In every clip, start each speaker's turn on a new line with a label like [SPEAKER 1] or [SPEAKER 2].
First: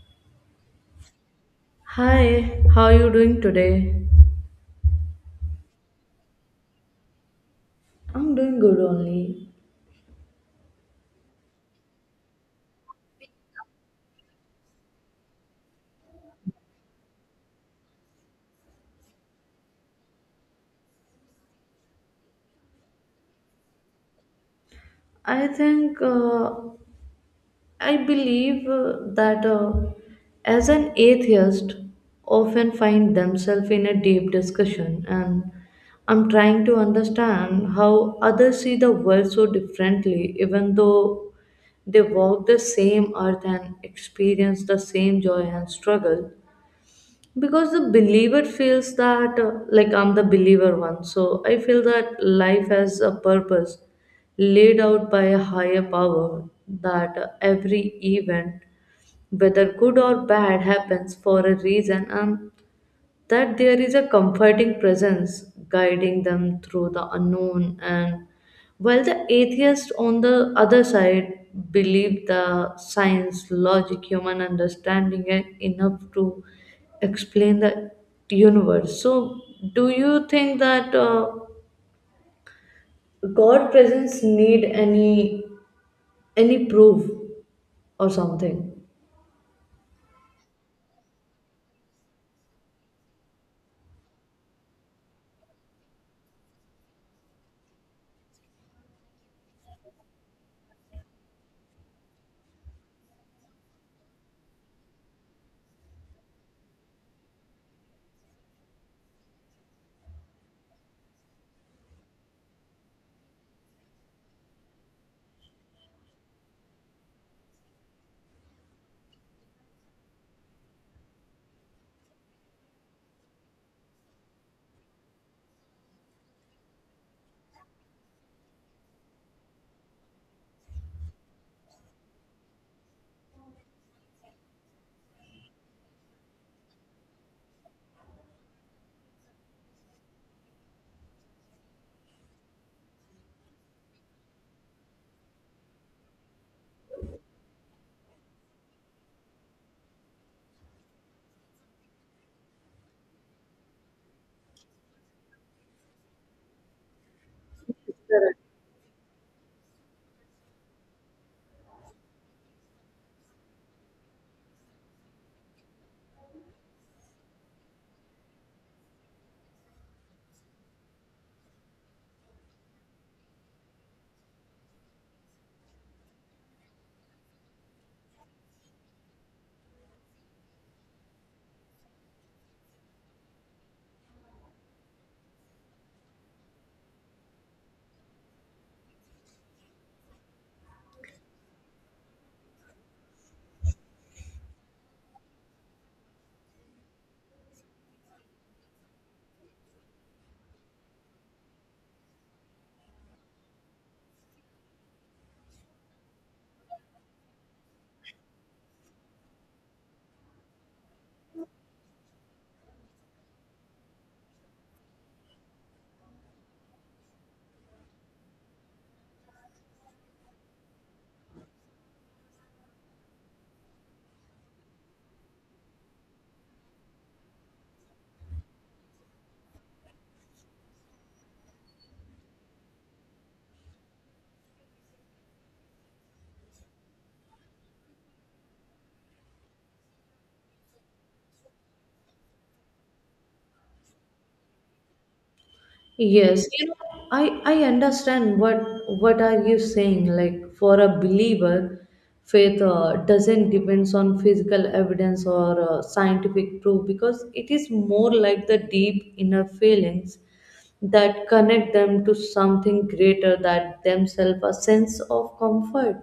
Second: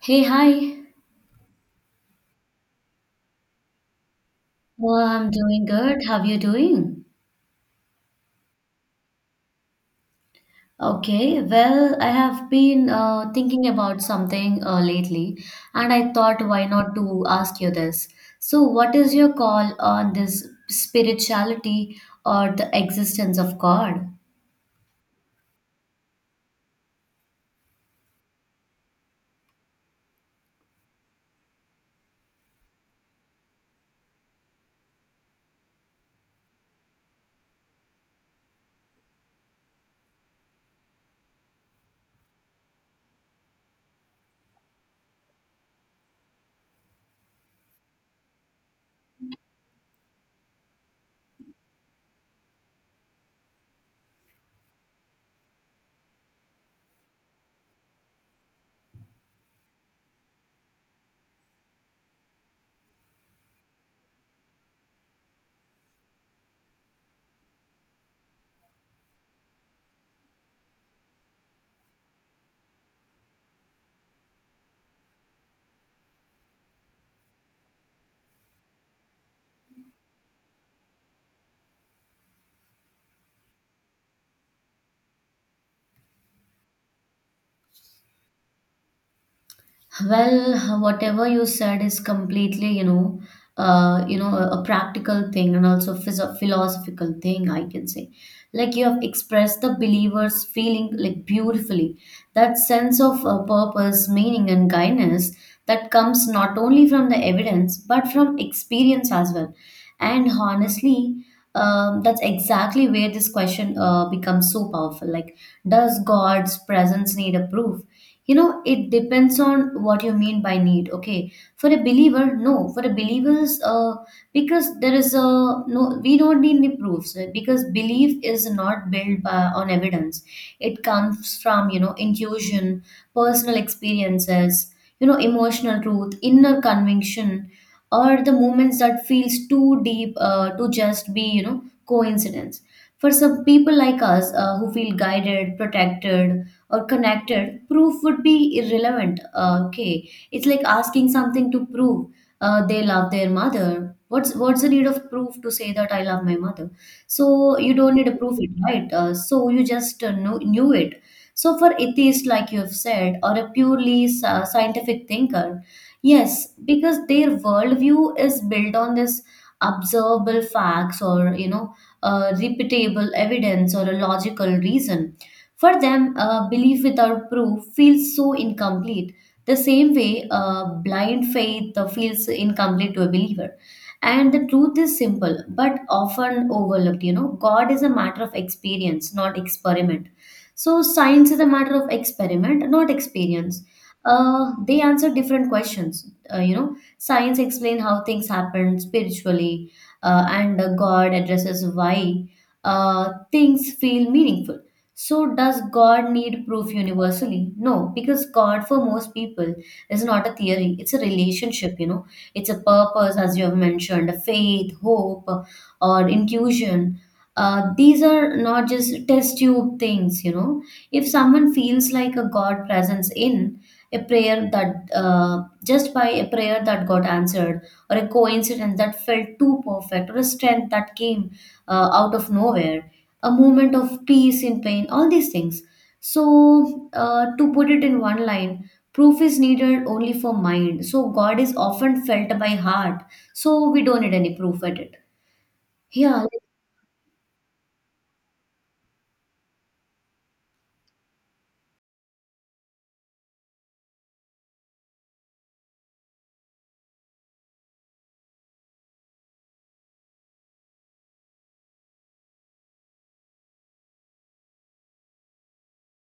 [SPEAKER 1] Hey, hi.
[SPEAKER 2] Hi, how are you doing today?
[SPEAKER 1] Well, I'm doing good. How are you doing?
[SPEAKER 2] I'm doing good only.
[SPEAKER 1] Okay, well, I have been thinking about something lately, and I thought why not to ask you this. So, what is your call on this spirituality or the existence of God?
[SPEAKER 2] I think, I believe that as an atheist, often find themselves in a deep discussion, and I'm trying to understand how others see the world so differently, even though they walk the same earth and experience the same joy and struggle. Because the believer feels that like I'm the believer one, so I feel that life has a purpose laid out by a higher power, that every event, whether good or bad, happens for a reason, and that there is a comforting presence guiding them through the unknown. And while the atheists on the other side believe the science, logic, human understanding are enough to explain the universe. So do you think that god presence need any proof or something?
[SPEAKER 1] Well, whatever you said is completely, you know, a practical thing and also phys- philosophical thing, I can say. Like you have expressed the believer's feeling like beautifully. That sense of purpose, meaning, and guidance that comes not only from the evidence but from experience as well. And honestly, that's exactly where this question becomes so powerful. Like, does God's presence need a proof? You know, it depends on what you mean by need. Okay, for a believer, no. For a believers, because there is a no, we don't need any proofs because belief is not built by, on evidence. It comes from you know intuition, personal experiences, you know, emotional truth, inner conviction, or the moments that feels too deep to just be you know coincidence for some people like us who feel guided, protected, or connected. Proof would be irrelevant, okay. It's like asking something to prove they love their mother. What's the need of proof to say that I love my mother? So you don't need to prove it, right? So you just knew it. So for atheist, like you have said, or a purely sci- scientific thinker, yes, because their worldview is built on this observable facts or you know repeatable evidence or a logical reason. For them, belief without proof feels so incomplete. The same way, blind faith feels incomplete to a believer. And the truth is simple but often overlooked. You know, God is a matter of experience, not experiment. So, science is a matter of experiment, not experience. They answer different questions. You know, science explain how things happen spiritually, and God addresses why things feel meaningful. So, does God need proof universally? No, because God for most people is not a theory; it's a relationship. You know, it's a purpose, as you have mentioned, a faith, hope, or intuition. These are not just test tube things. You know, if someone feels like a God presence in a prayer that just by a prayer that got answered, or a coincidence that felt too perfect, or a strength that came out of nowhere, a moment of peace in pain, all these things. So to put it in one line, proof is needed only for mind, so God is often felt by heart. So we don't need any proof at it, yeah, like,
[SPEAKER 2] Yes, you know, I understand what are you saying. Like for a believer, faith doesn't depends on physical evidence or scientific proof, because it is more like the deep inner feelings that connect them to something greater than themselves, a sense of comfort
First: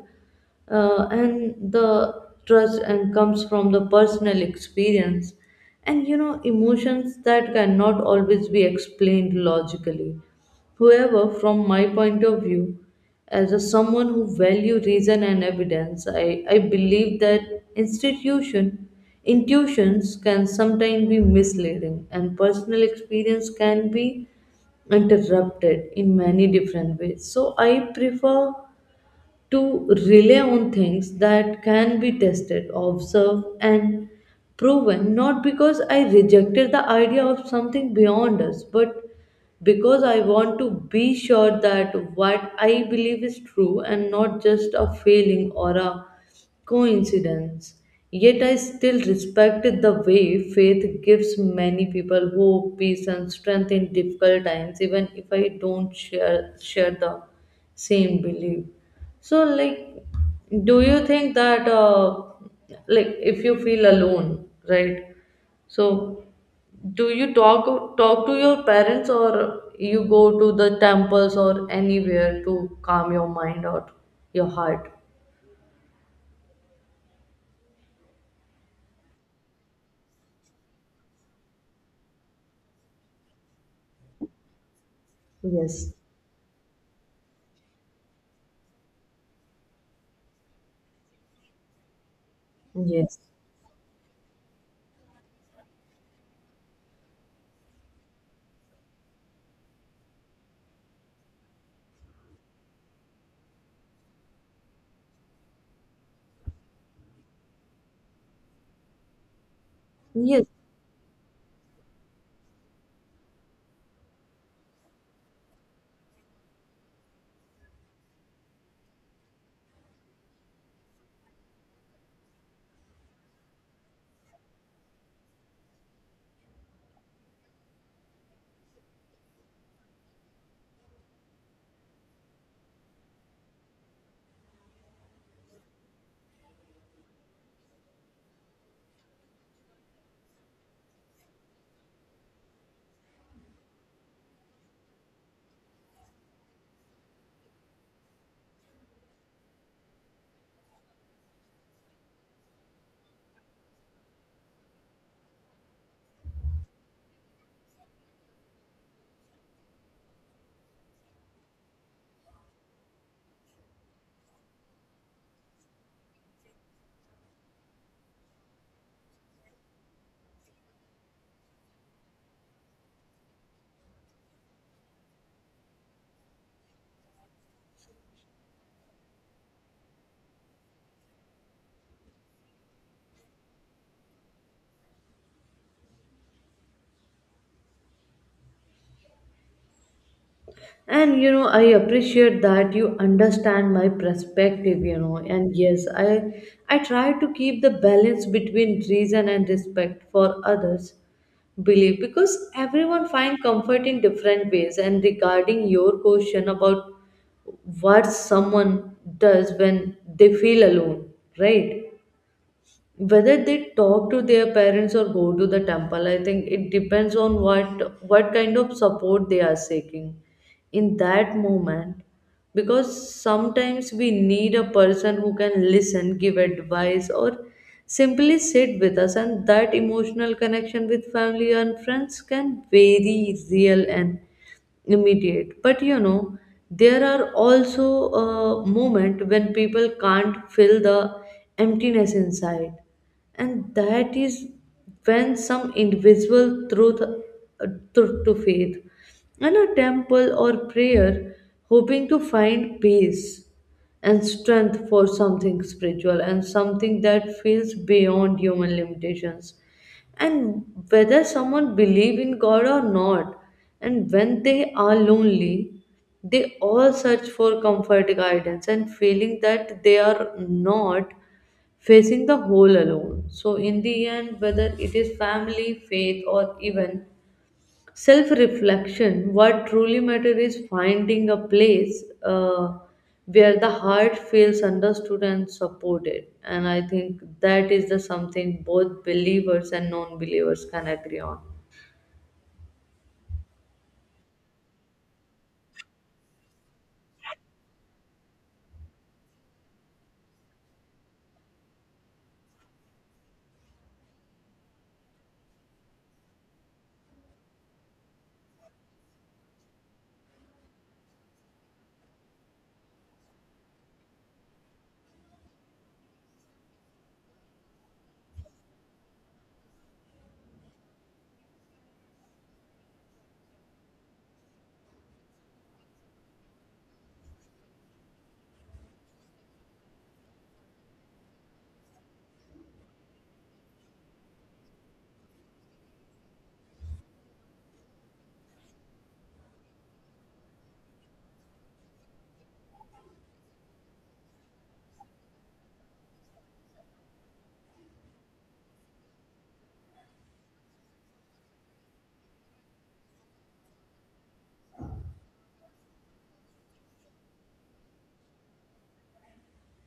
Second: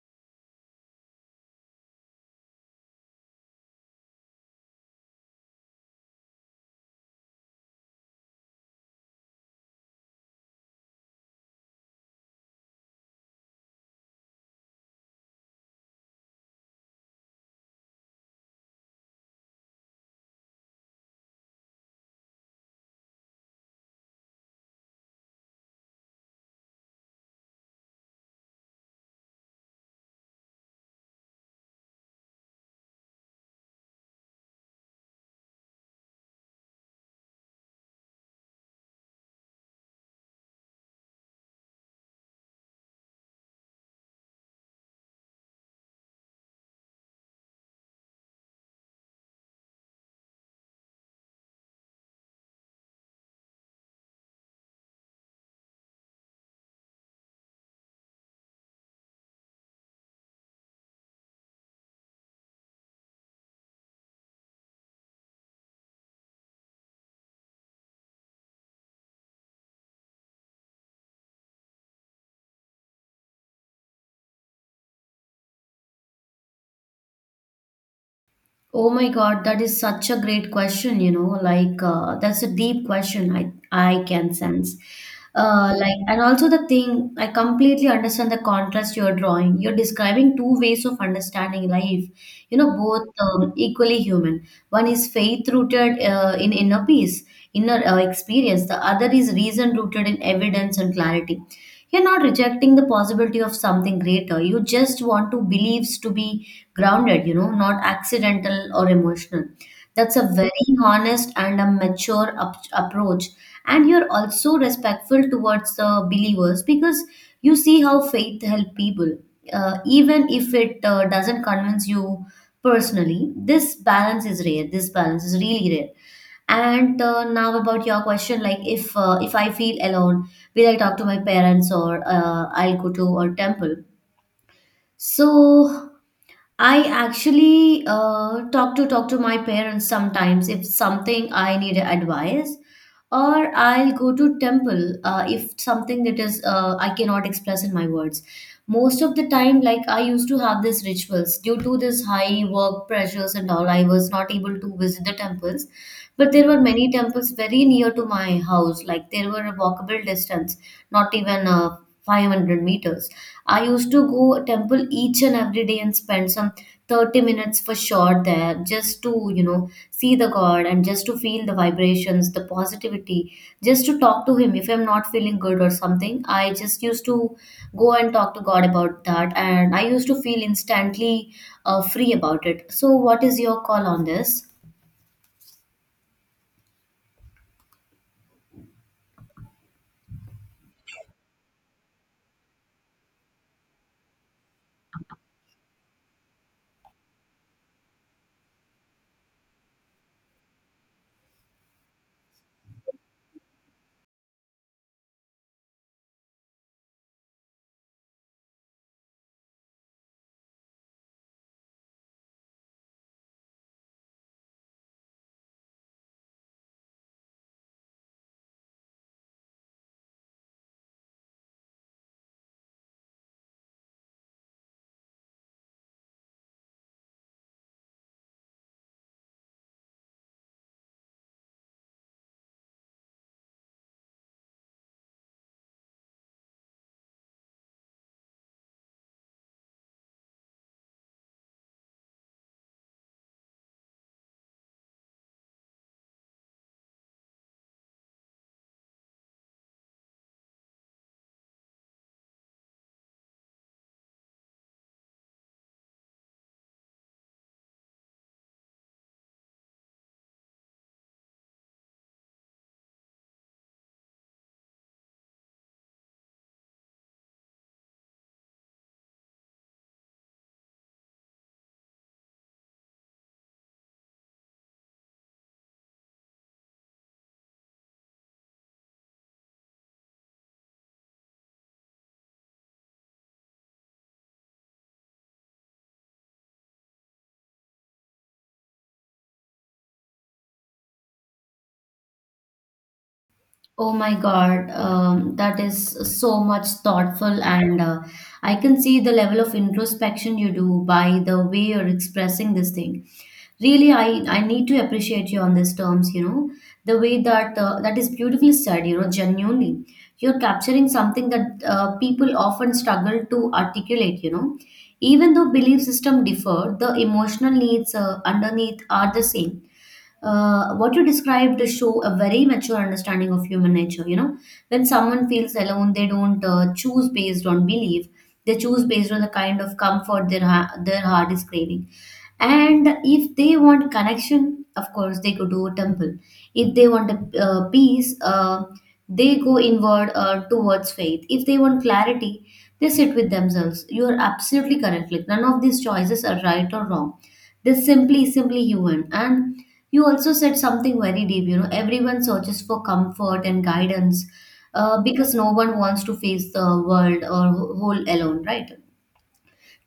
[SPEAKER 2] and the trust and comes from the personal experience and you know emotions that cannot always be explained logically. However, from my point of view as a someone who value reason and evidence, I believe that institution intuitions can sometimes be misleading and personal experience can be interrupted in many different ways. So I prefer to rely on things that can be tested, observed, and proven, not because I rejected the idea of something beyond us, but because I want to be sure that what I believe is true and not just a feeling or a coincidence. Yet I still respected the way faith gives many people hope, peace, and strength in difficult times, even if I don't share the same belief. So, like, do you think that, like, if you feel alone, right? So, do you talk to your parents, or you go to the temples or anywhere to calm your mind or your heart?
[SPEAKER 1] oh my God, that is such a great question. You know, like, that's a deep question. I can sense.
[SPEAKER 2] Yes.
[SPEAKER 1] Like, and also the thing, I completely understand the contrast you're drawing. You're describing two ways of understanding life, you know,
[SPEAKER 2] Yes.
[SPEAKER 1] both equally human. One is faith rooted in inner peace, inner experience, the other is reason rooted in evidence and clarity. You're not rejecting the possibility of something greater. You just want to beliefs to be grounded, you know, not accidental or emotional. That's a
[SPEAKER 2] Yes.
[SPEAKER 1] very honest and a mature up- approach. And you're also respectful towards the believers because you see how faith help people, even if it doesn't convince you personally. This balance is rare. This balance is really rare. And now about your question, like if I feel alone, will I talk to my parents or I'll go to a temple? So I actually talk to my parents sometimes if something I need advice, or I'll go to temple if something that is I cannot express in my words. Most of the time, like I used to have these rituals due to this high work pressures and all, I was not able to visit the temples. But there were many temples very near to my house, like there were a walkable distance, not even 500 meters. I used to go temple each and every day and spend some 30 minutes for sure there, just to, you know, see the God and just to feel the vibrations, the positivity, just to talk to Him if I'm not feeling good or something. I just used to go and talk to God about that, and I used to feel instantly free about it. So, what is your call on this?
[SPEAKER 2] And you know, I appreciate that you understand my perspective, you know. And yes, I try to keep the balance between reason and respect for others. Believe because everyone find comfort in different ways. And regarding your question about what someone does when they feel alone, right, whether they talk to their parents or go to the temple, I think it depends on what kind of support they are seeking in that moment. Because sometimes we need a person who can listen, give advice, or simply sit with us, and that emotional connection with family and friends can very real and immediate. But you know, there are also a moment when people can't fill the emptiness inside, and that is when some invisible truth truth to faith and a temple or prayer, hoping to find peace and strength for something spiritual and something that feels beyond human limitations. And whether someone believe in god or not, and when they are lonely, they all search for comfort, guidance, and feeling that they are not facing the whole alone. So in the end, whether it is family, faith, or even self reflection, what truly matters is finding a place where the heart feels understood and supported. And I think that is the something both believers and non believers can agree on.
[SPEAKER 1] Oh my God, that is so much thoughtful, and I can see the level of introspection you do by the way you're expressing this thing. Really, I need to appreciate you on these terms. You know, the way that that is beautifully said. You know, genuinely, you're capturing something that people often struggle to articulate. You know, even though belief system differ, the emotional needs underneath are the same. What you described show a very mature understanding of human nature. You know, when someone feels alone, they don't choose based on belief, they choose based on the kind of comfort their ha- their heart is craving. And if they want connection, of course they go to a temple. If they want a peace, they go inward towards faith. If they want clarity, they sit with themselves. You are absolutely correct. Like none of these choices are right or wrong. This simply human. And you also said something very deep. You know, everyone searches for comfort and guidance because no one wants to face the world or wh- whole alone, right?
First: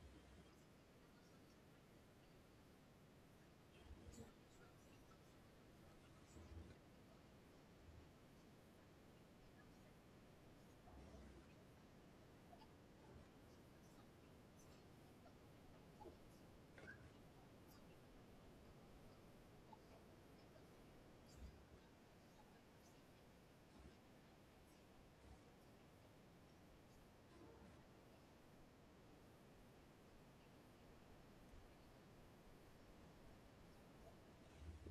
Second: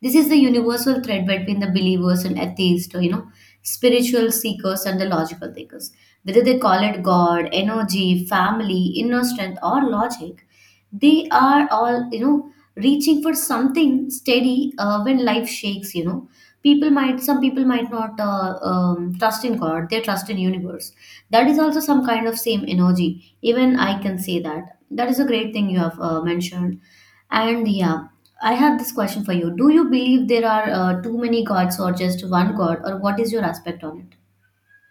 [SPEAKER 1] This is the universal thread between the believers and atheists, or, you know, spiritual seekers and the logical thinkers. Whether they call it God, energy, family, inner strength, or logic, they are all, you know, reaching for something steady when life shakes, you know. Some people might not trust in God, they trust in universe. That is also some kind of same energy. Even I can say that. That is a great thing you have mentioned, and yeah, I have this question for you. Do you believe there are too many gods or just one god, or what is your aspect on it?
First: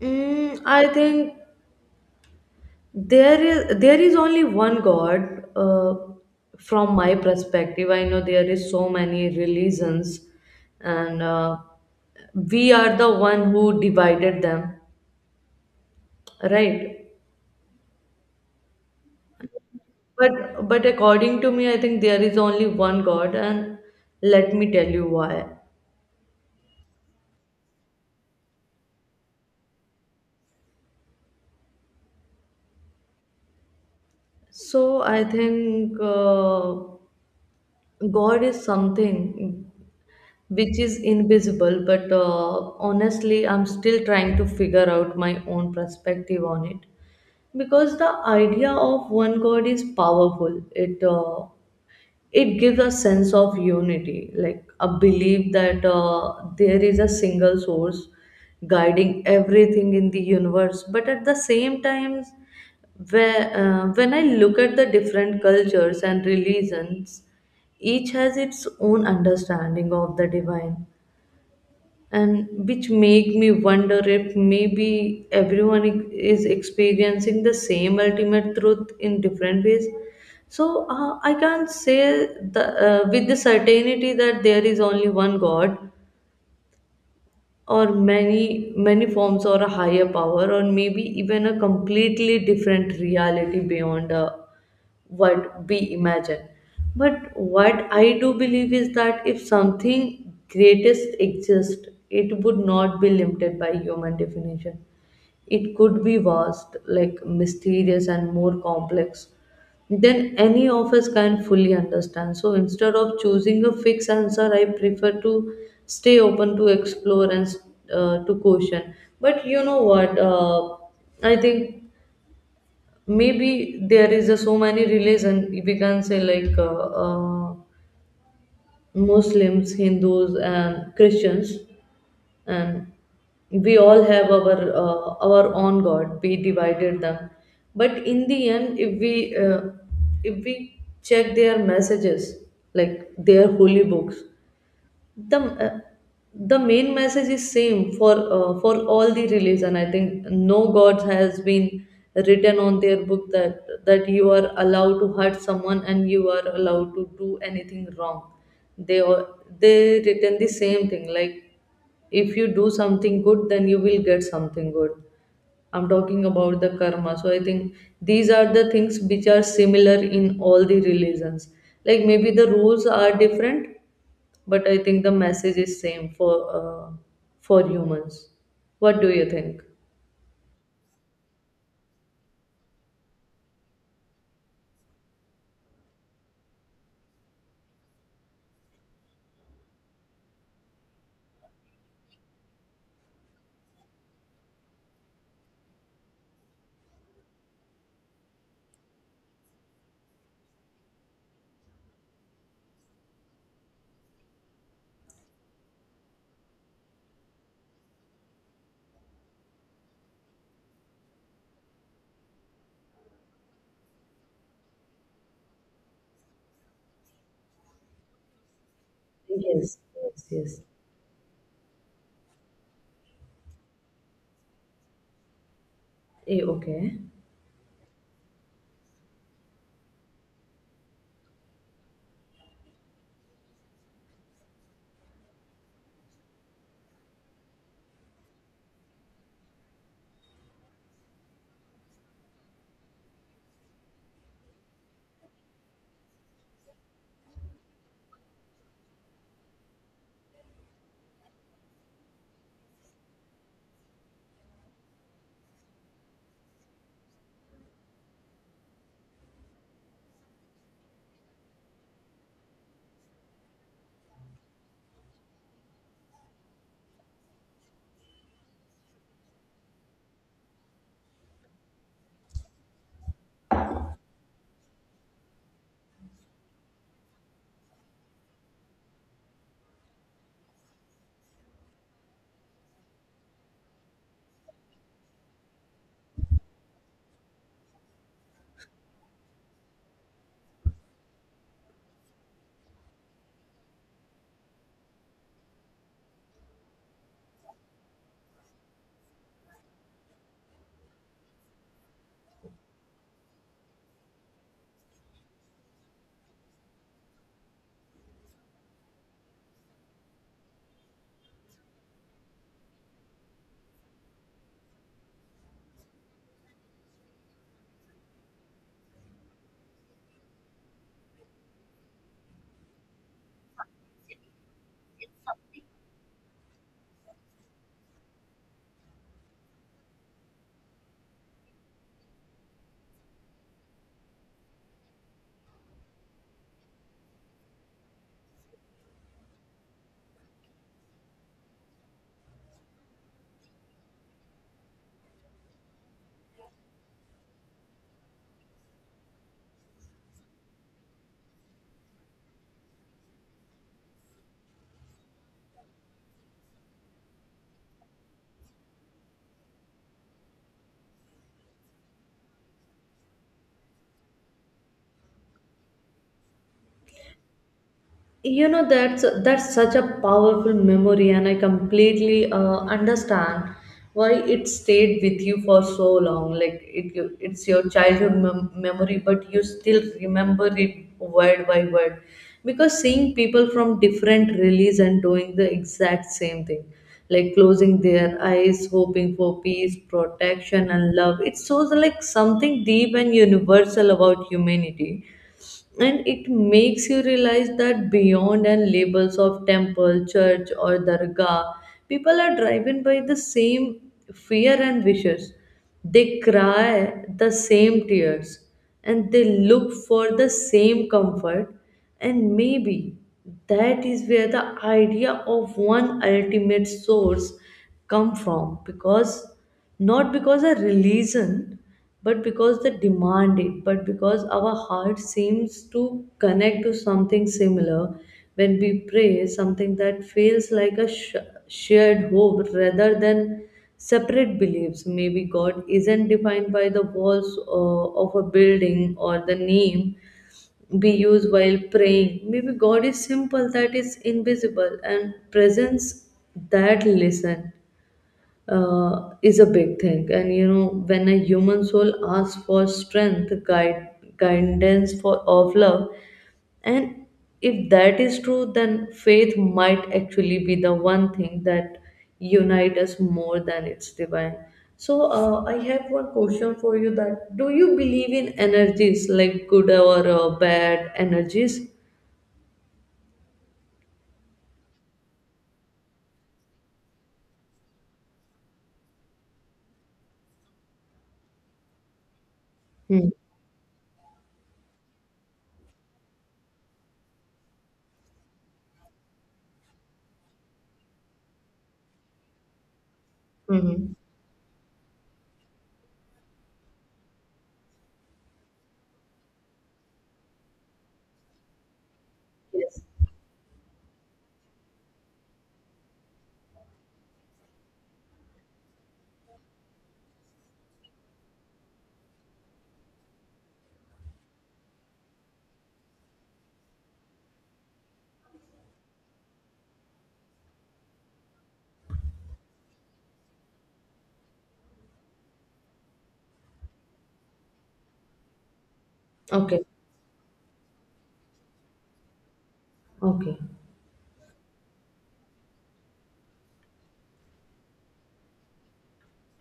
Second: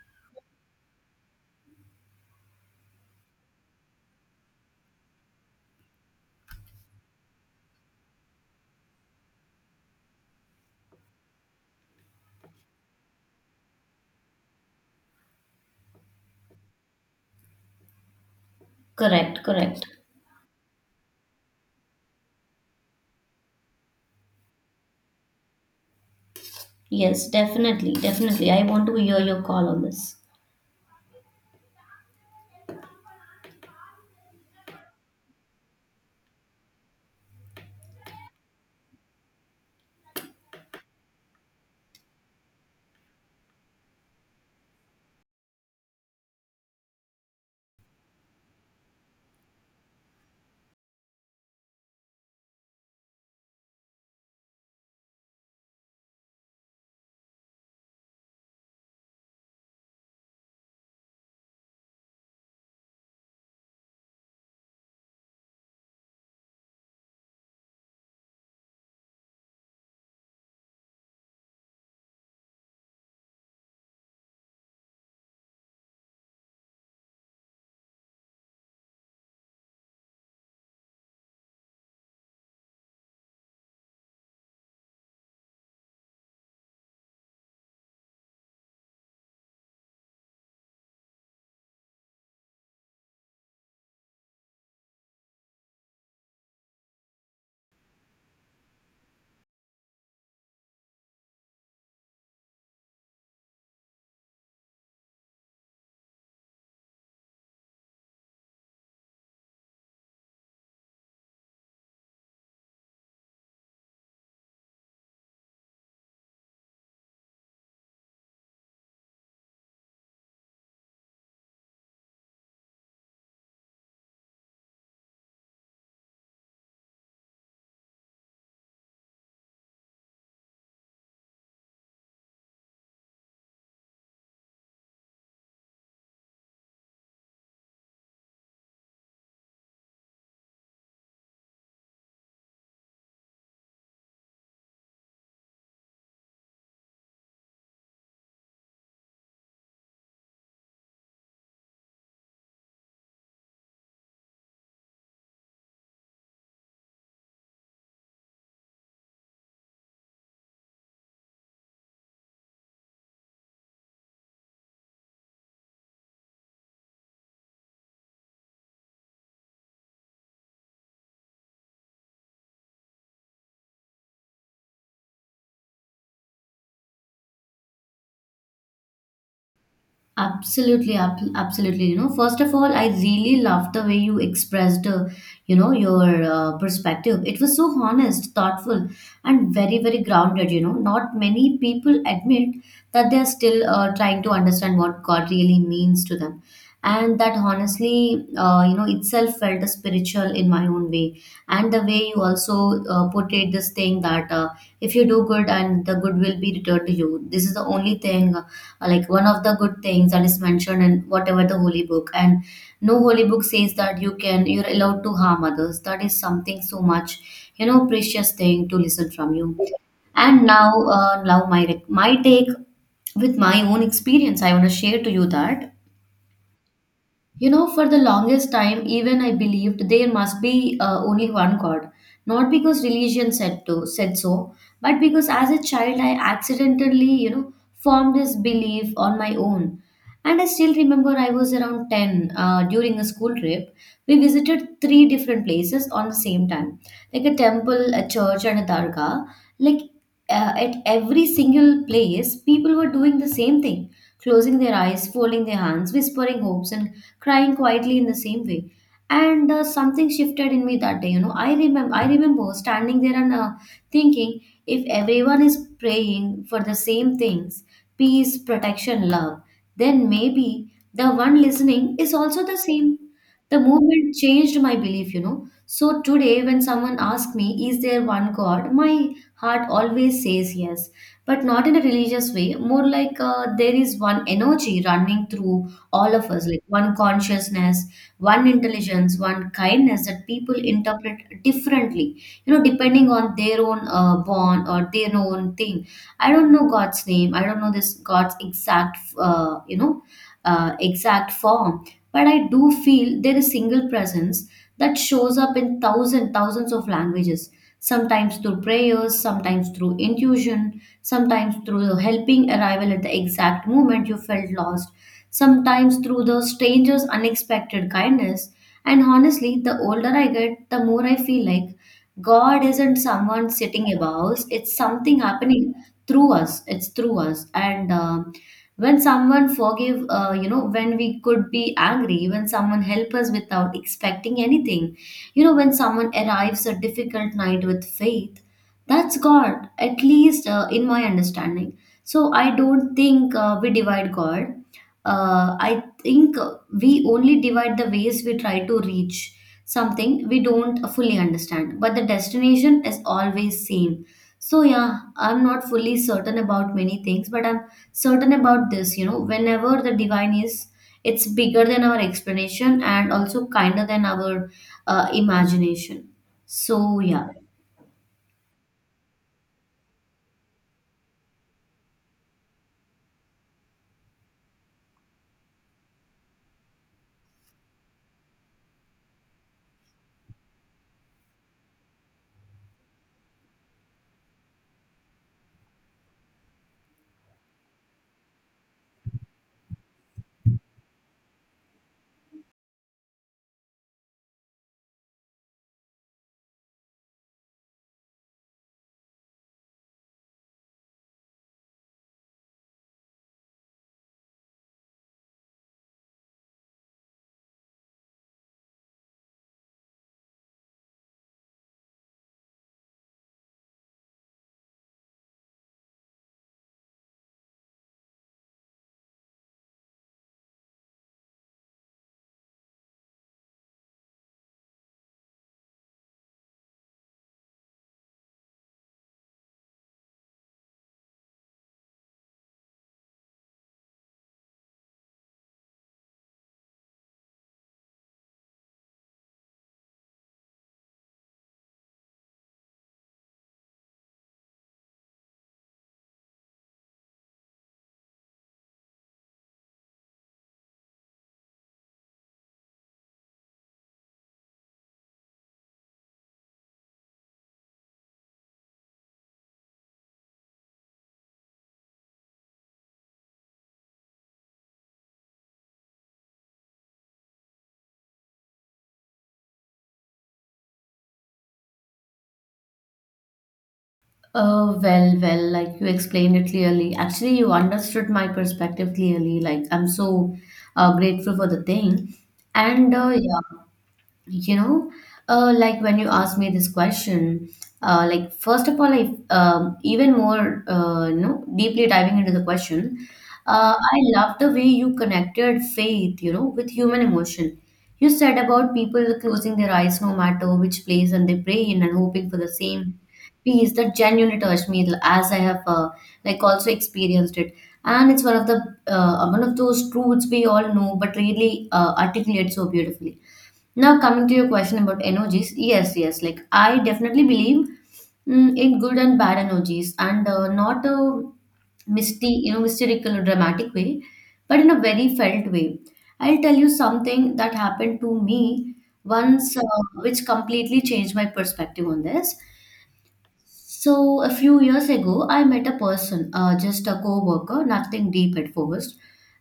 [SPEAKER 2] Mm, I think there is only one God. From my perspective, I know there is so many religions, and we are the one who divided them, right?
[SPEAKER 1] Correct, correct.
[SPEAKER 2] But according to me, I think there is only one God, and let me tell you why.
[SPEAKER 1] Yes, definitely, definitely. I want to hear your call on this.
[SPEAKER 2] So I think God is something which is invisible, but honestly, I'm still trying to figure out my own perspective on it, because the idea of one God is powerful. It gives a sense of unity, like a belief that there is a single source guiding everything in the universe. But at the same time, when I look at the different cultures and religions, each has its own understanding of the divine, and which make me wonder if maybe is experiencing the same ultimate truth in different ways. So I can't say with the certainty that there is only one god or many forms or a higher power or maybe even a completely different reality beyond what we imagine. But what I do believe is that if something greatest exists, it would not be limited by human definition. It could be vast, like mysterious and more complex than any of us can fully understand. So instead of choosing a fixed answer, I prefer to stay open to explore and to question. But you know what, I think maybe there is a, so many religion, if we can say like muslims, hindus, and christians, and we all have our own god, we divided them. But in the end, if we check their messages, like their holy books, the uh, the main message is same for all the religion. I think no god has been written on their book that you are allowed to hurt someone and you are allowed to do anything wrong. they all- they written the same thing, like if you do something good, then you will get something good. I'm talking about the karma. So I think these are the things which are similar in all the religions. Like maybe the rules are different, but I think the message is same for humans. What do you think?
[SPEAKER 1] Absolutely, ab- absolutely. You know, first of all, I really loved the way you expressed, you know, your perspective. It was so honest, thoughtful, and very, very grounded. You know, not many people admit that they're still trying to understand what God really means to them. And that honestly, you know, itself felt spiritual in my own way. And the way you also portrayed this thing that if you do good and the good will be returned to you, this is the only thing, like one of the good things that is mentioned in whatever the holy book. And no holy book says that you can you're allowed to harm others. That is something so much, you know, precious thing to listen from you.
[SPEAKER 2] Yes, yes,
[SPEAKER 1] And
[SPEAKER 2] yes.
[SPEAKER 1] now my rec- my take, with my own experience, I want to share to you that
[SPEAKER 2] Eh, okay.
[SPEAKER 1] you know, for the longest time, even I believed there must be only one God. Not because religion said to said so, but because as a child I accidentally, you know, formed this belief on my own. And I still remember I was around 10 during a school trip. We visited three different places on the same time, like a temple, a church, and a dargah. Like at every single place, people were doing the same thing, closing their eyes, folding their hands, whispering hopes, and crying quietly in the same way. And something shifted in me that day. You know, I remember standing there and thinking, if everyone is praying for the same things, peace, protection, love, then maybe the one listening is also the same. The movement changed my belief, you know. So today, when someone asks me, is there one God? My heart always says yes, but not in a religious way, more like there is one energy running through all of us, like one consciousness, one intelligence, one kindness, that people interpret differently, you know, depending on their own born or their own thing. I don't know God's name, I don't know this God's exact exact form, but I do feel there is single presence that shows up in thousands of languages, sometimes through prayers, sometimes through intuition, sometimes through helping arrival at the exact moment you felt lost, sometimes through the stranger's unexpected kindness. And honestly, the older I get, the more I feel like God isn't someone sitting above us, it's something happening through us. It's through us. And when someone forgive, when we could be angry, when someone help us without expecting anything, when someone arrives a difficult night with faith, that's God, at least in my understanding. So I don't think we divide God. I think we only divide the ways we try to reach something we don't fully understand, but the destination is always same. So yeah, I'm not fully certain about many things, but I'm certain about this. Whenever the divine is, it's bigger than our explanation and also kinder than our imagination. So yeah.
[SPEAKER 2] You know, that's such a powerful memory, and I completely understand why it stayed with you for so long. Like it's your childhood memory, but you still remember it word by word, because seeing people from different release and doing the exact same thing, like closing their eyes, hoping for peace, protection, and love, it shows like something deep and universal about humanity. And it makes you realize that beyond and labels of temple, church, or dargah, people are driven by the same fear and wishes, they cry the same tears, and they look for the same comfort. And maybe that is where the idea of one ultimate source come from, because not because a religion, but because they demand it, but because our heart seems to connect to something similar. When we pray, something that feels like a shared hope rather than separate beliefs. Maybe god isn't defined by the walls of a building or the name we use while praying. Maybe god is simple, that is invisible and presence that listen is a big thing. And you know, when a human soul asks for guidance for of love, and if that is true, then faith might actually be the one thing that unite us more than it's divine. So I have one question for you: that do you believe in energies like good or bad energies?
[SPEAKER 1] Oh, well, well, like you explained it clearly. Actually, you understood my perspective clearly. Like, I'm so grateful for the thing. And
[SPEAKER 2] Hmm.
[SPEAKER 1] yeah, you know like when you asked me this question, like first of all I even more deeply diving into the question,
[SPEAKER 2] Hmm.
[SPEAKER 1] I love the way you connected faith with human emotion. You said about people closing their eyes no matter which place and they pray in and hoping for the
[SPEAKER 2] Yes.
[SPEAKER 1] same peace that genuinely touched me, as I have like also experienced it. And it's one of those truths we all know but really articulate so beautifully. Now, coming to your question about energies, yes, yes, like I definitely believe, in good and bad energies, and not a misty, mystical or dramatic way, but in a very felt way. I'll tell you something that happened to me once,
[SPEAKER 2] Okay.
[SPEAKER 1] which completely changed my perspective on this.
[SPEAKER 2] Okay.
[SPEAKER 1] So a few years ago, I met a person, just a coworker, nothing deep at first.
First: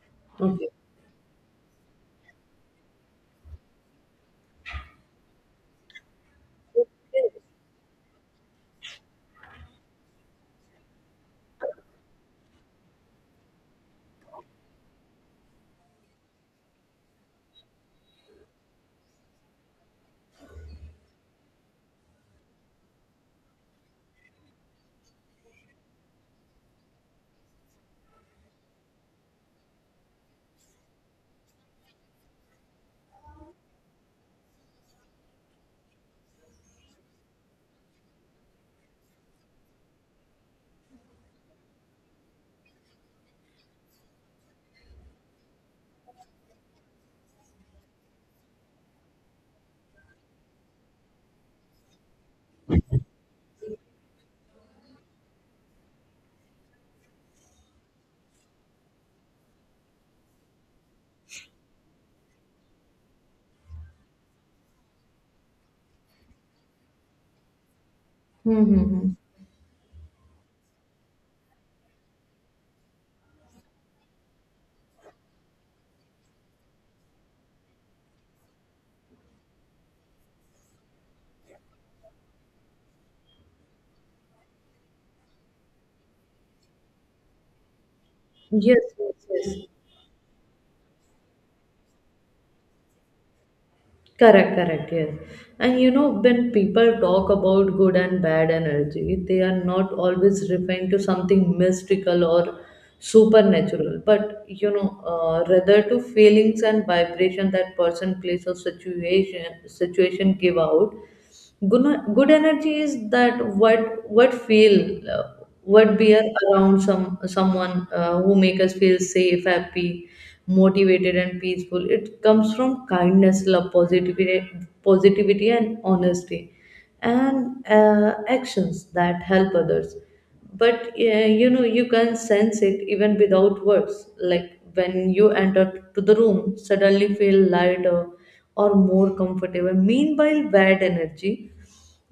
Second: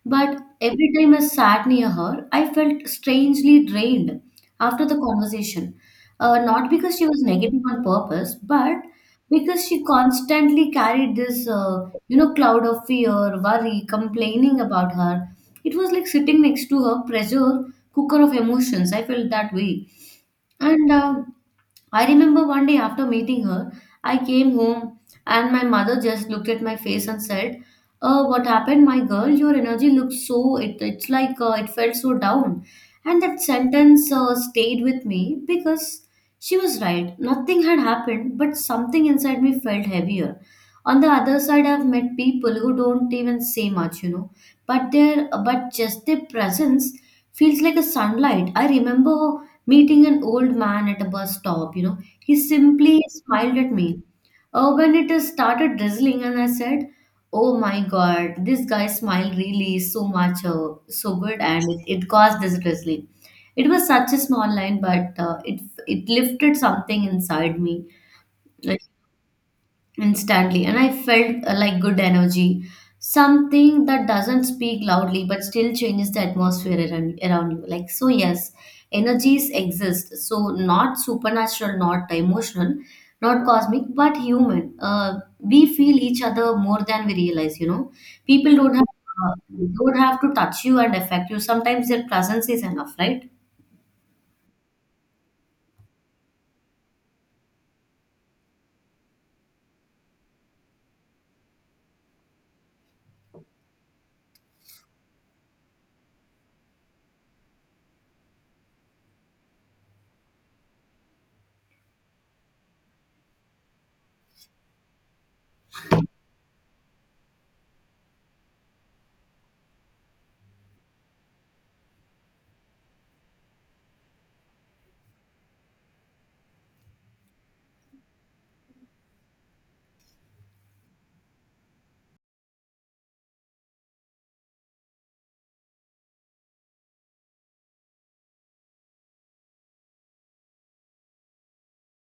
[SPEAKER 1] But
[SPEAKER 2] Okay.
[SPEAKER 1] every time I sat near her, I felt strangely drained after the conversation. Not because she was negative on purpose, but because she constantly carried this, cloud of fear, worry, complaining about her. It was like sitting next to her pressure cooker of emotions. I felt that way. And I remember one day after meeting her, I came home and my mother just looked at my face and said, "What happened, my girl? Your energy looks so, it's like, it felt so down." And that sentence stayed with me because she was right. Nothing had happened, but something inside me felt heavier. On the other side, I've met people who don't even say much, but their but just their presence feels like a sunlight. I remember meeting an old man at a bus stop. He simply smiled at me. When it started drizzling, and I said, "Oh my God, this guy smiled really so much, so good, and it caused this drizzling." It was such a small line, but it lifted something inside me. Like,
[SPEAKER 2] Mm-hmm.
[SPEAKER 1] instantly. And I felt, like, good energy, something that doesn't speak loudly but still changes the atmosphere around you. Like, so yes, energies exist. So not supernatural, not emotional, not cosmic, but human. We feel each other more than we realize, people
[SPEAKER 2] Yes, yes,
[SPEAKER 1] uh,
[SPEAKER 2] yes.
[SPEAKER 1] don't have to touch you and affect you. Sometimes their presence is enough, right?
[SPEAKER 2] Correct, correct, yes. And you know, when people talk about good and bad energy, they are not always referring to something mystical or supernatural, but you know, rather to feelings and vibration that person, place, or situation give out. Good, good energy is that what feel uh, what we are around someone who make us feel safe, happy, motivated, and peaceful. It comes from kindness, love, positivity, and honesty, and actions that help others. But you know, you can sense it even without words, like when you enter to the room, suddenly feel lighter or more comfortable. Meanwhile, bad energy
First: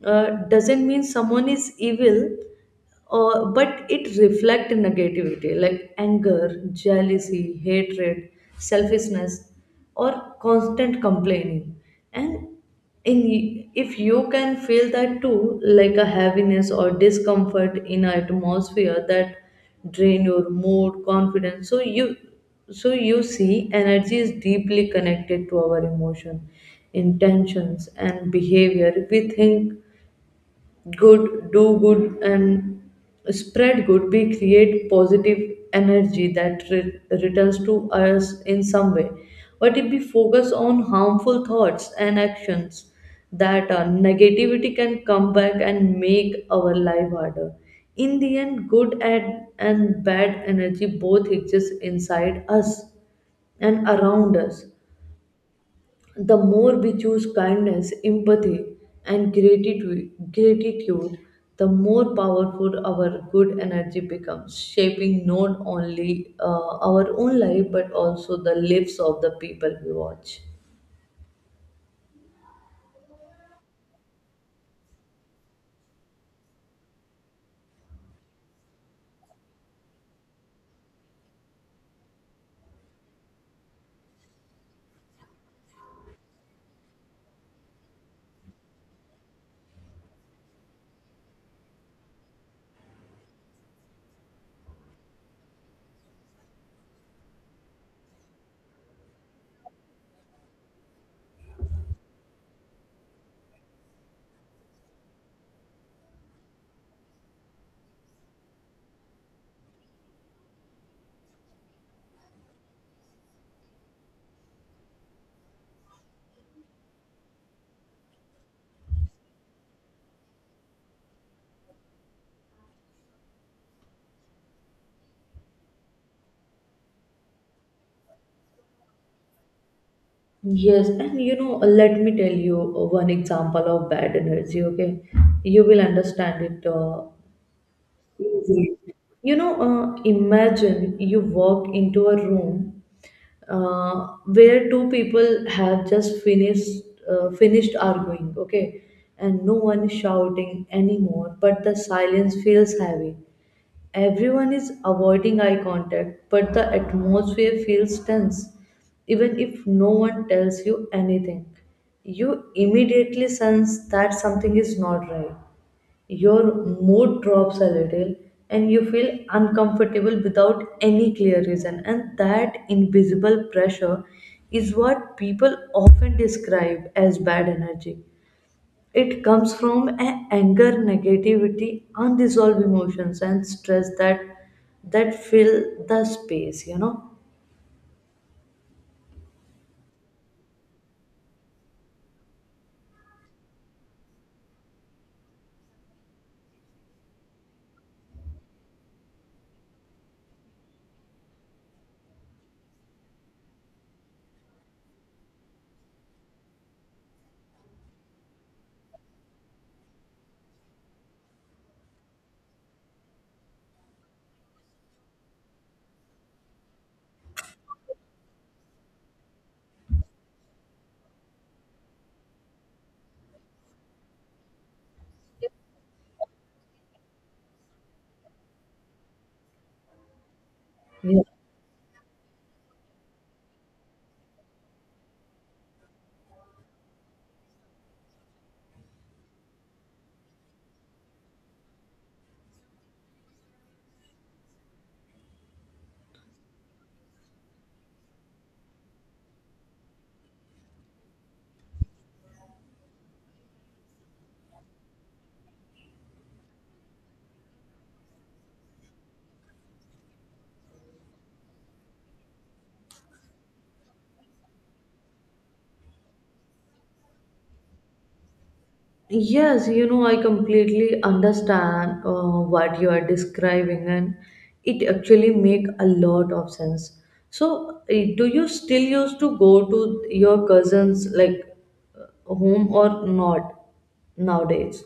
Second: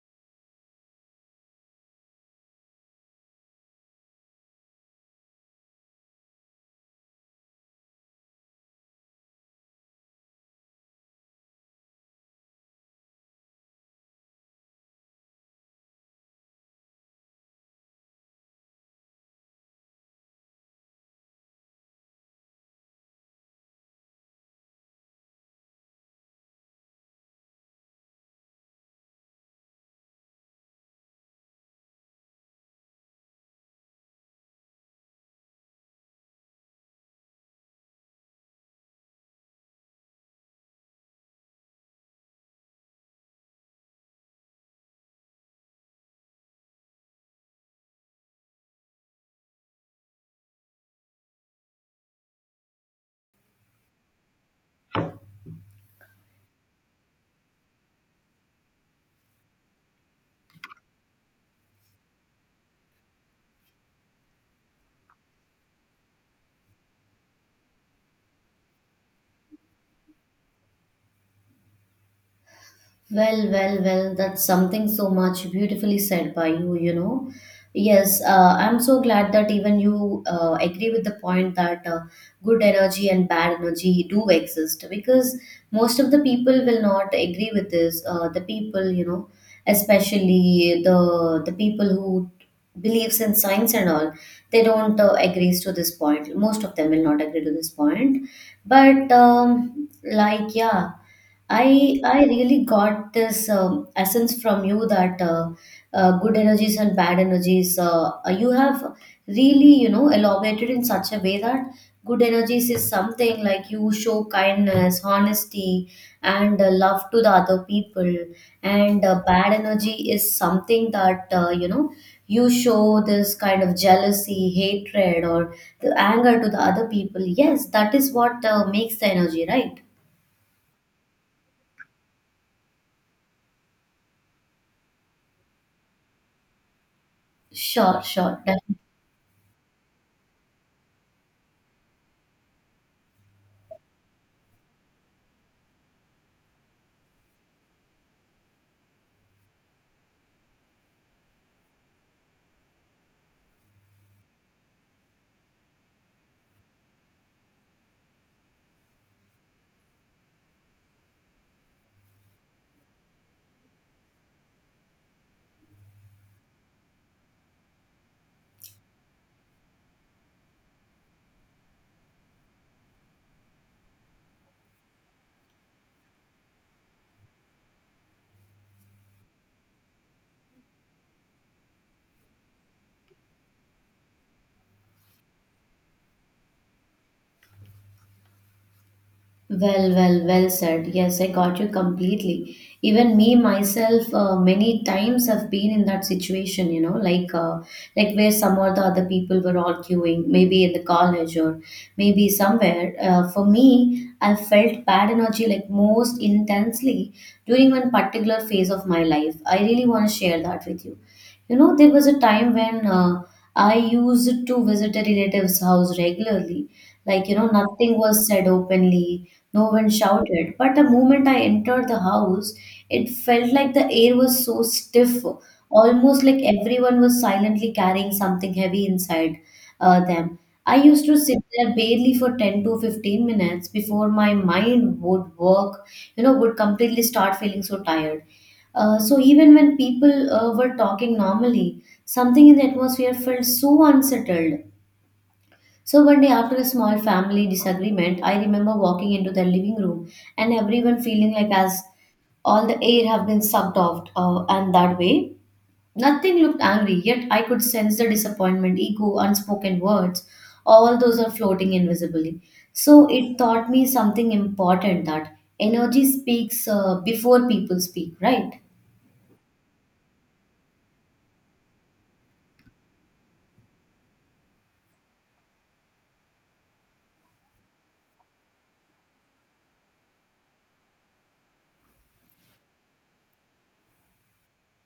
[SPEAKER 2] doesn't mean someone is evil, but it reflects negativity, like anger, jealousy, hatred, selfishness, or constant complaining. And in, if you can feel that too, like a heaviness or discomfort in an atmosphere that drain your mood, confidence. So you, so you see energy is deeply connected to our emotion, intentions, and behavior. We think good, do good, and spread good, we create positive energy that returns to us in some way. But if we focus on harmful thoughts and actions, that negativity can come back and make our life harder. In the end, good and bad energy both exist inside us and around us. The more we choose kindness, empathy, and gratitude, the more powerful our good energy becomes, shaping not only our own life but also the lives of the people we watch.
[SPEAKER 1] Well, well, well, that's something so much beautifully said by you, you know. Yes, I'm so glad that even you agree with the point that good energy and bad energy do exist, because most of the people will not agree with this. The people, especially the people who believes in science and all, they don't agree to this point. Most of them will not agree to this point. But like, yeah. I really got this essence from you that, good energies and bad energies. You have really elaborated in such a way that good energies is something like you show kindness, honesty, and love to the other people, and bad energy is something that you show this kind of jealousy, hatred, or the anger to the other people. Yes, that is what makes the energy right.
[SPEAKER 2] Yes, and you know, let me tell you one example of bad energy, okay? You will understand it.
[SPEAKER 1] Sure, sure.
[SPEAKER 2] You know, imagine you walk into a room where two people have just finished arguing, okay, and no one is shouting anymore, but the silence feels heavy. Everyone is avoiding eye contact, but the atmosphere feels tense, even if no one tells you anything. You immediately sense that something is not right, your mood drops a little, and you feel uncomfortable without any clear reason. And that invisible pressure is what people often describe as bad energy. It comes from anger, negativity, unresolved emotions, and stress that fill the space, you know.
[SPEAKER 1] Well, well, well said. Yes, I got you completely. Even me myself, many times have been in that situation. Like where some or the other people were arguing, maybe in the college or maybe somewhere. For me, I felt bad energy like most intensely during one particular phase of my life. I really want to share that with you. There was a time when I used to visit a relative's house regularly. Like, nothing was said openly, no one shouted, but the moment I entered the house, it felt like the air was so stiff, almost like everyone was silently carrying something heavy inside them. I used to
[SPEAKER 2] Yeah.
[SPEAKER 1] sit there barely for 10 to 15 minutes before my mind would work, would completely start feeling so tired. So even when people were talking normally, something in the atmosphere felt so unsettled. So one day after a small family disagreement, I remember walking into the living room and everyone feeling like as all the air have been sucked off, and that way nothing looked angry, yet I could sense the disappointment, ego, unspoken words, all those are floating invisibly. So it taught me something important, that energy speaks before people speak, right?
[SPEAKER 2] Yes, you know, I completely understand what you are describing, and it actually make a lot of sense. So, eh, do you still used to go to your cousins like home or not nowadays?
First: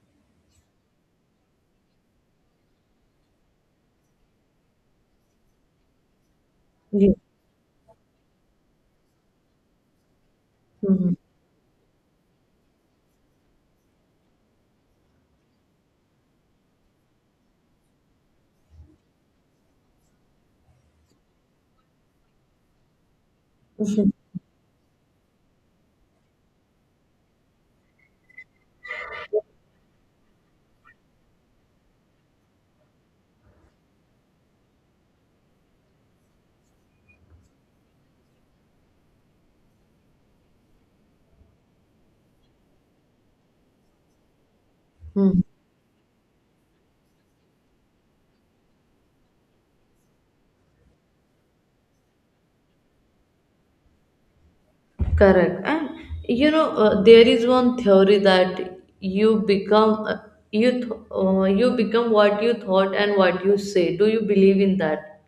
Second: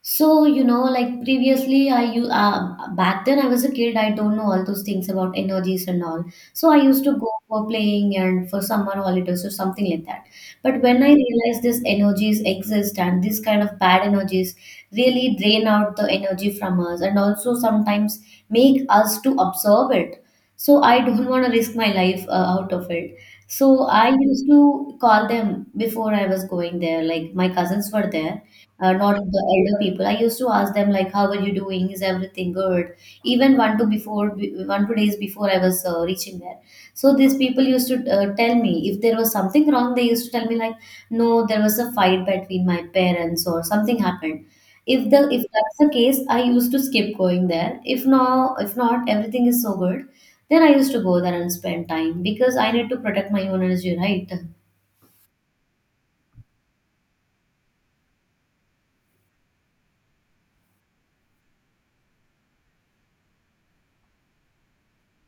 [SPEAKER 1] So, like previously, I you back then I was a kid. I don't know all those things about energies and all. So I used
[SPEAKER 2] Yeah.
[SPEAKER 1] to go for playing and for summer holidays or something like that. But when I
[SPEAKER 2] Mhm.
[SPEAKER 1] realized these energies exist and these kind of bad energies really drain out the energy from us and also sometimes make us to absorb it. So I don't want to risk my life out of it. So I used to call them before I was going there. Like my cousins were there, not the elder people. I used to ask them like, "How are you doing? Is everything good?" Even one two before, one two days before I was reaching there. So these people used to tell me if there was something wrong. They used to tell me like, "No, there was a fight between my parents or something happened." If the
[SPEAKER 2] Mhm.
[SPEAKER 1] if that's the case, I used to skip going there. If not, everything is so good. Then I used to go there and spend time, because I need to protect my own energy, right?
[SPEAKER 2] Correct. And you know, there is one theory that you become you become what you thought and what you say. Do you believe in that?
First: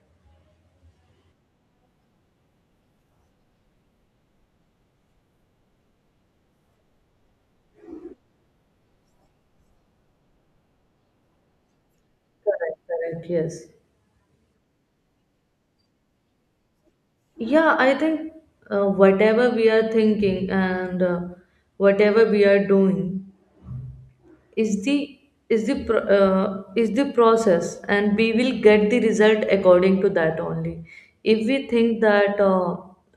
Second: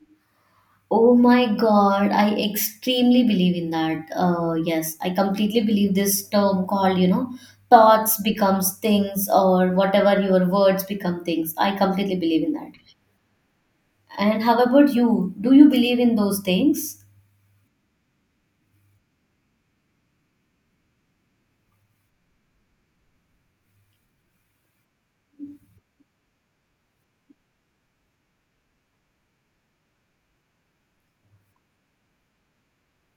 [SPEAKER 1] Oh my God, I extremely believe in that. Yes, I completely believe this term called, thoughts becomes things or whatever your words become things. I completely believe in that.
[SPEAKER 2] Correct. Correct. Yes.
[SPEAKER 1] And how about you? Do you believe in those things?
[SPEAKER 2] Yeah, I think whatever we are thinking and whatever we are doing, is the is the process, and we will get the result according to that only. If we think that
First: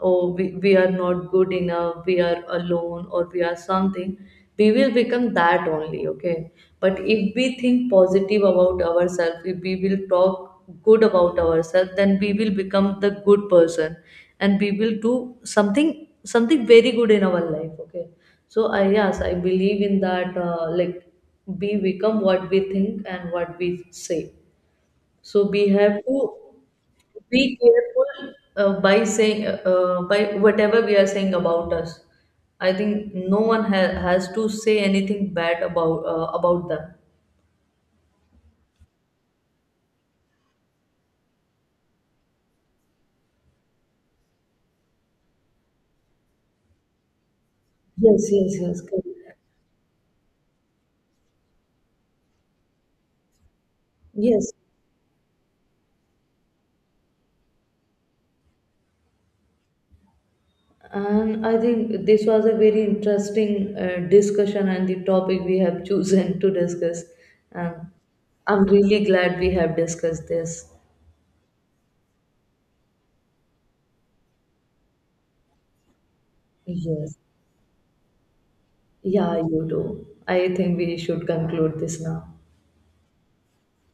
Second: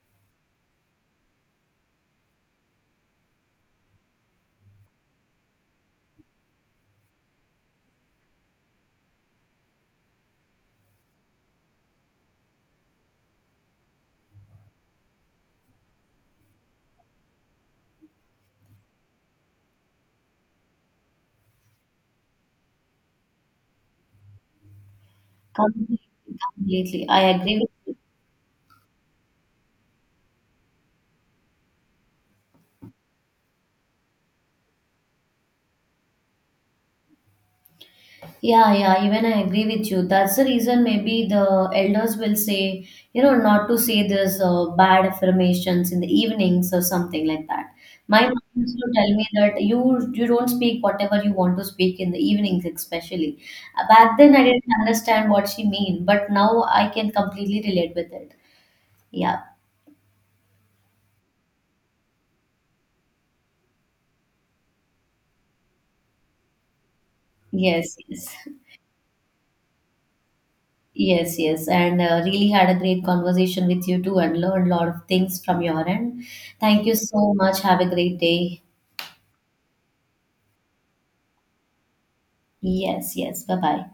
[SPEAKER 2] oh, we are not good enough, we are alone, or we are something, we will become that only, okay. But if we think positive about ourselves, if we will talk good about ourselves, then we will become the good person, and we will do something very good in our life, okay. So I, yes, I believe in that. Like we become what we think and what we say. So we
[SPEAKER 1] Completely,
[SPEAKER 2] have to
[SPEAKER 1] completely. I
[SPEAKER 2] be
[SPEAKER 1] agree with you.
[SPEAKER 2] careful by saying by whatever we are saying about us. I think no one has to say anything bad about them.
[SPEAKER 1] Yeah, yeah, even I agree with you. That's the reason maybe the elders will say, not to say this bad affirmations in the evenings or something like that. My
[SPEAKER 2] Yes,
[SPEAKER 1] mom
[SPEAKER 2] yes,
[SPEAKER 1] used
[SPEAKER 2] yes.
[SPEAKER 1] to tell me
[SPEAKER 2] Correct.
[SPEAKER 1] that you don't speak whatever you want to speak in the evenings, especially. Back then, I
[SPEAKER 2] Yes,
[SPEAKER 1] didn't understand what she mean, but now I can completely relate with it. Yeah.
[SPEAKER 2] and I think this was a very interesting discussion and the topic we have chosen to discuss. Um,
[SPEAKER 1] Yes, yes.
[SPEAKER 2] I'm really glad we have discussed this.
[SPEAKER 1] Yes, yes. And really had a great conversation with you too and learned a lot of things from your end. Thank you
[SPEAKER 2] Yes.
[SPEAKER 1] so much. Have a great day.
[SPEAKER 2] Yeah, you do. I think we should conclude this now.
[SPEAKER 1] Yes, yes. Bye bye.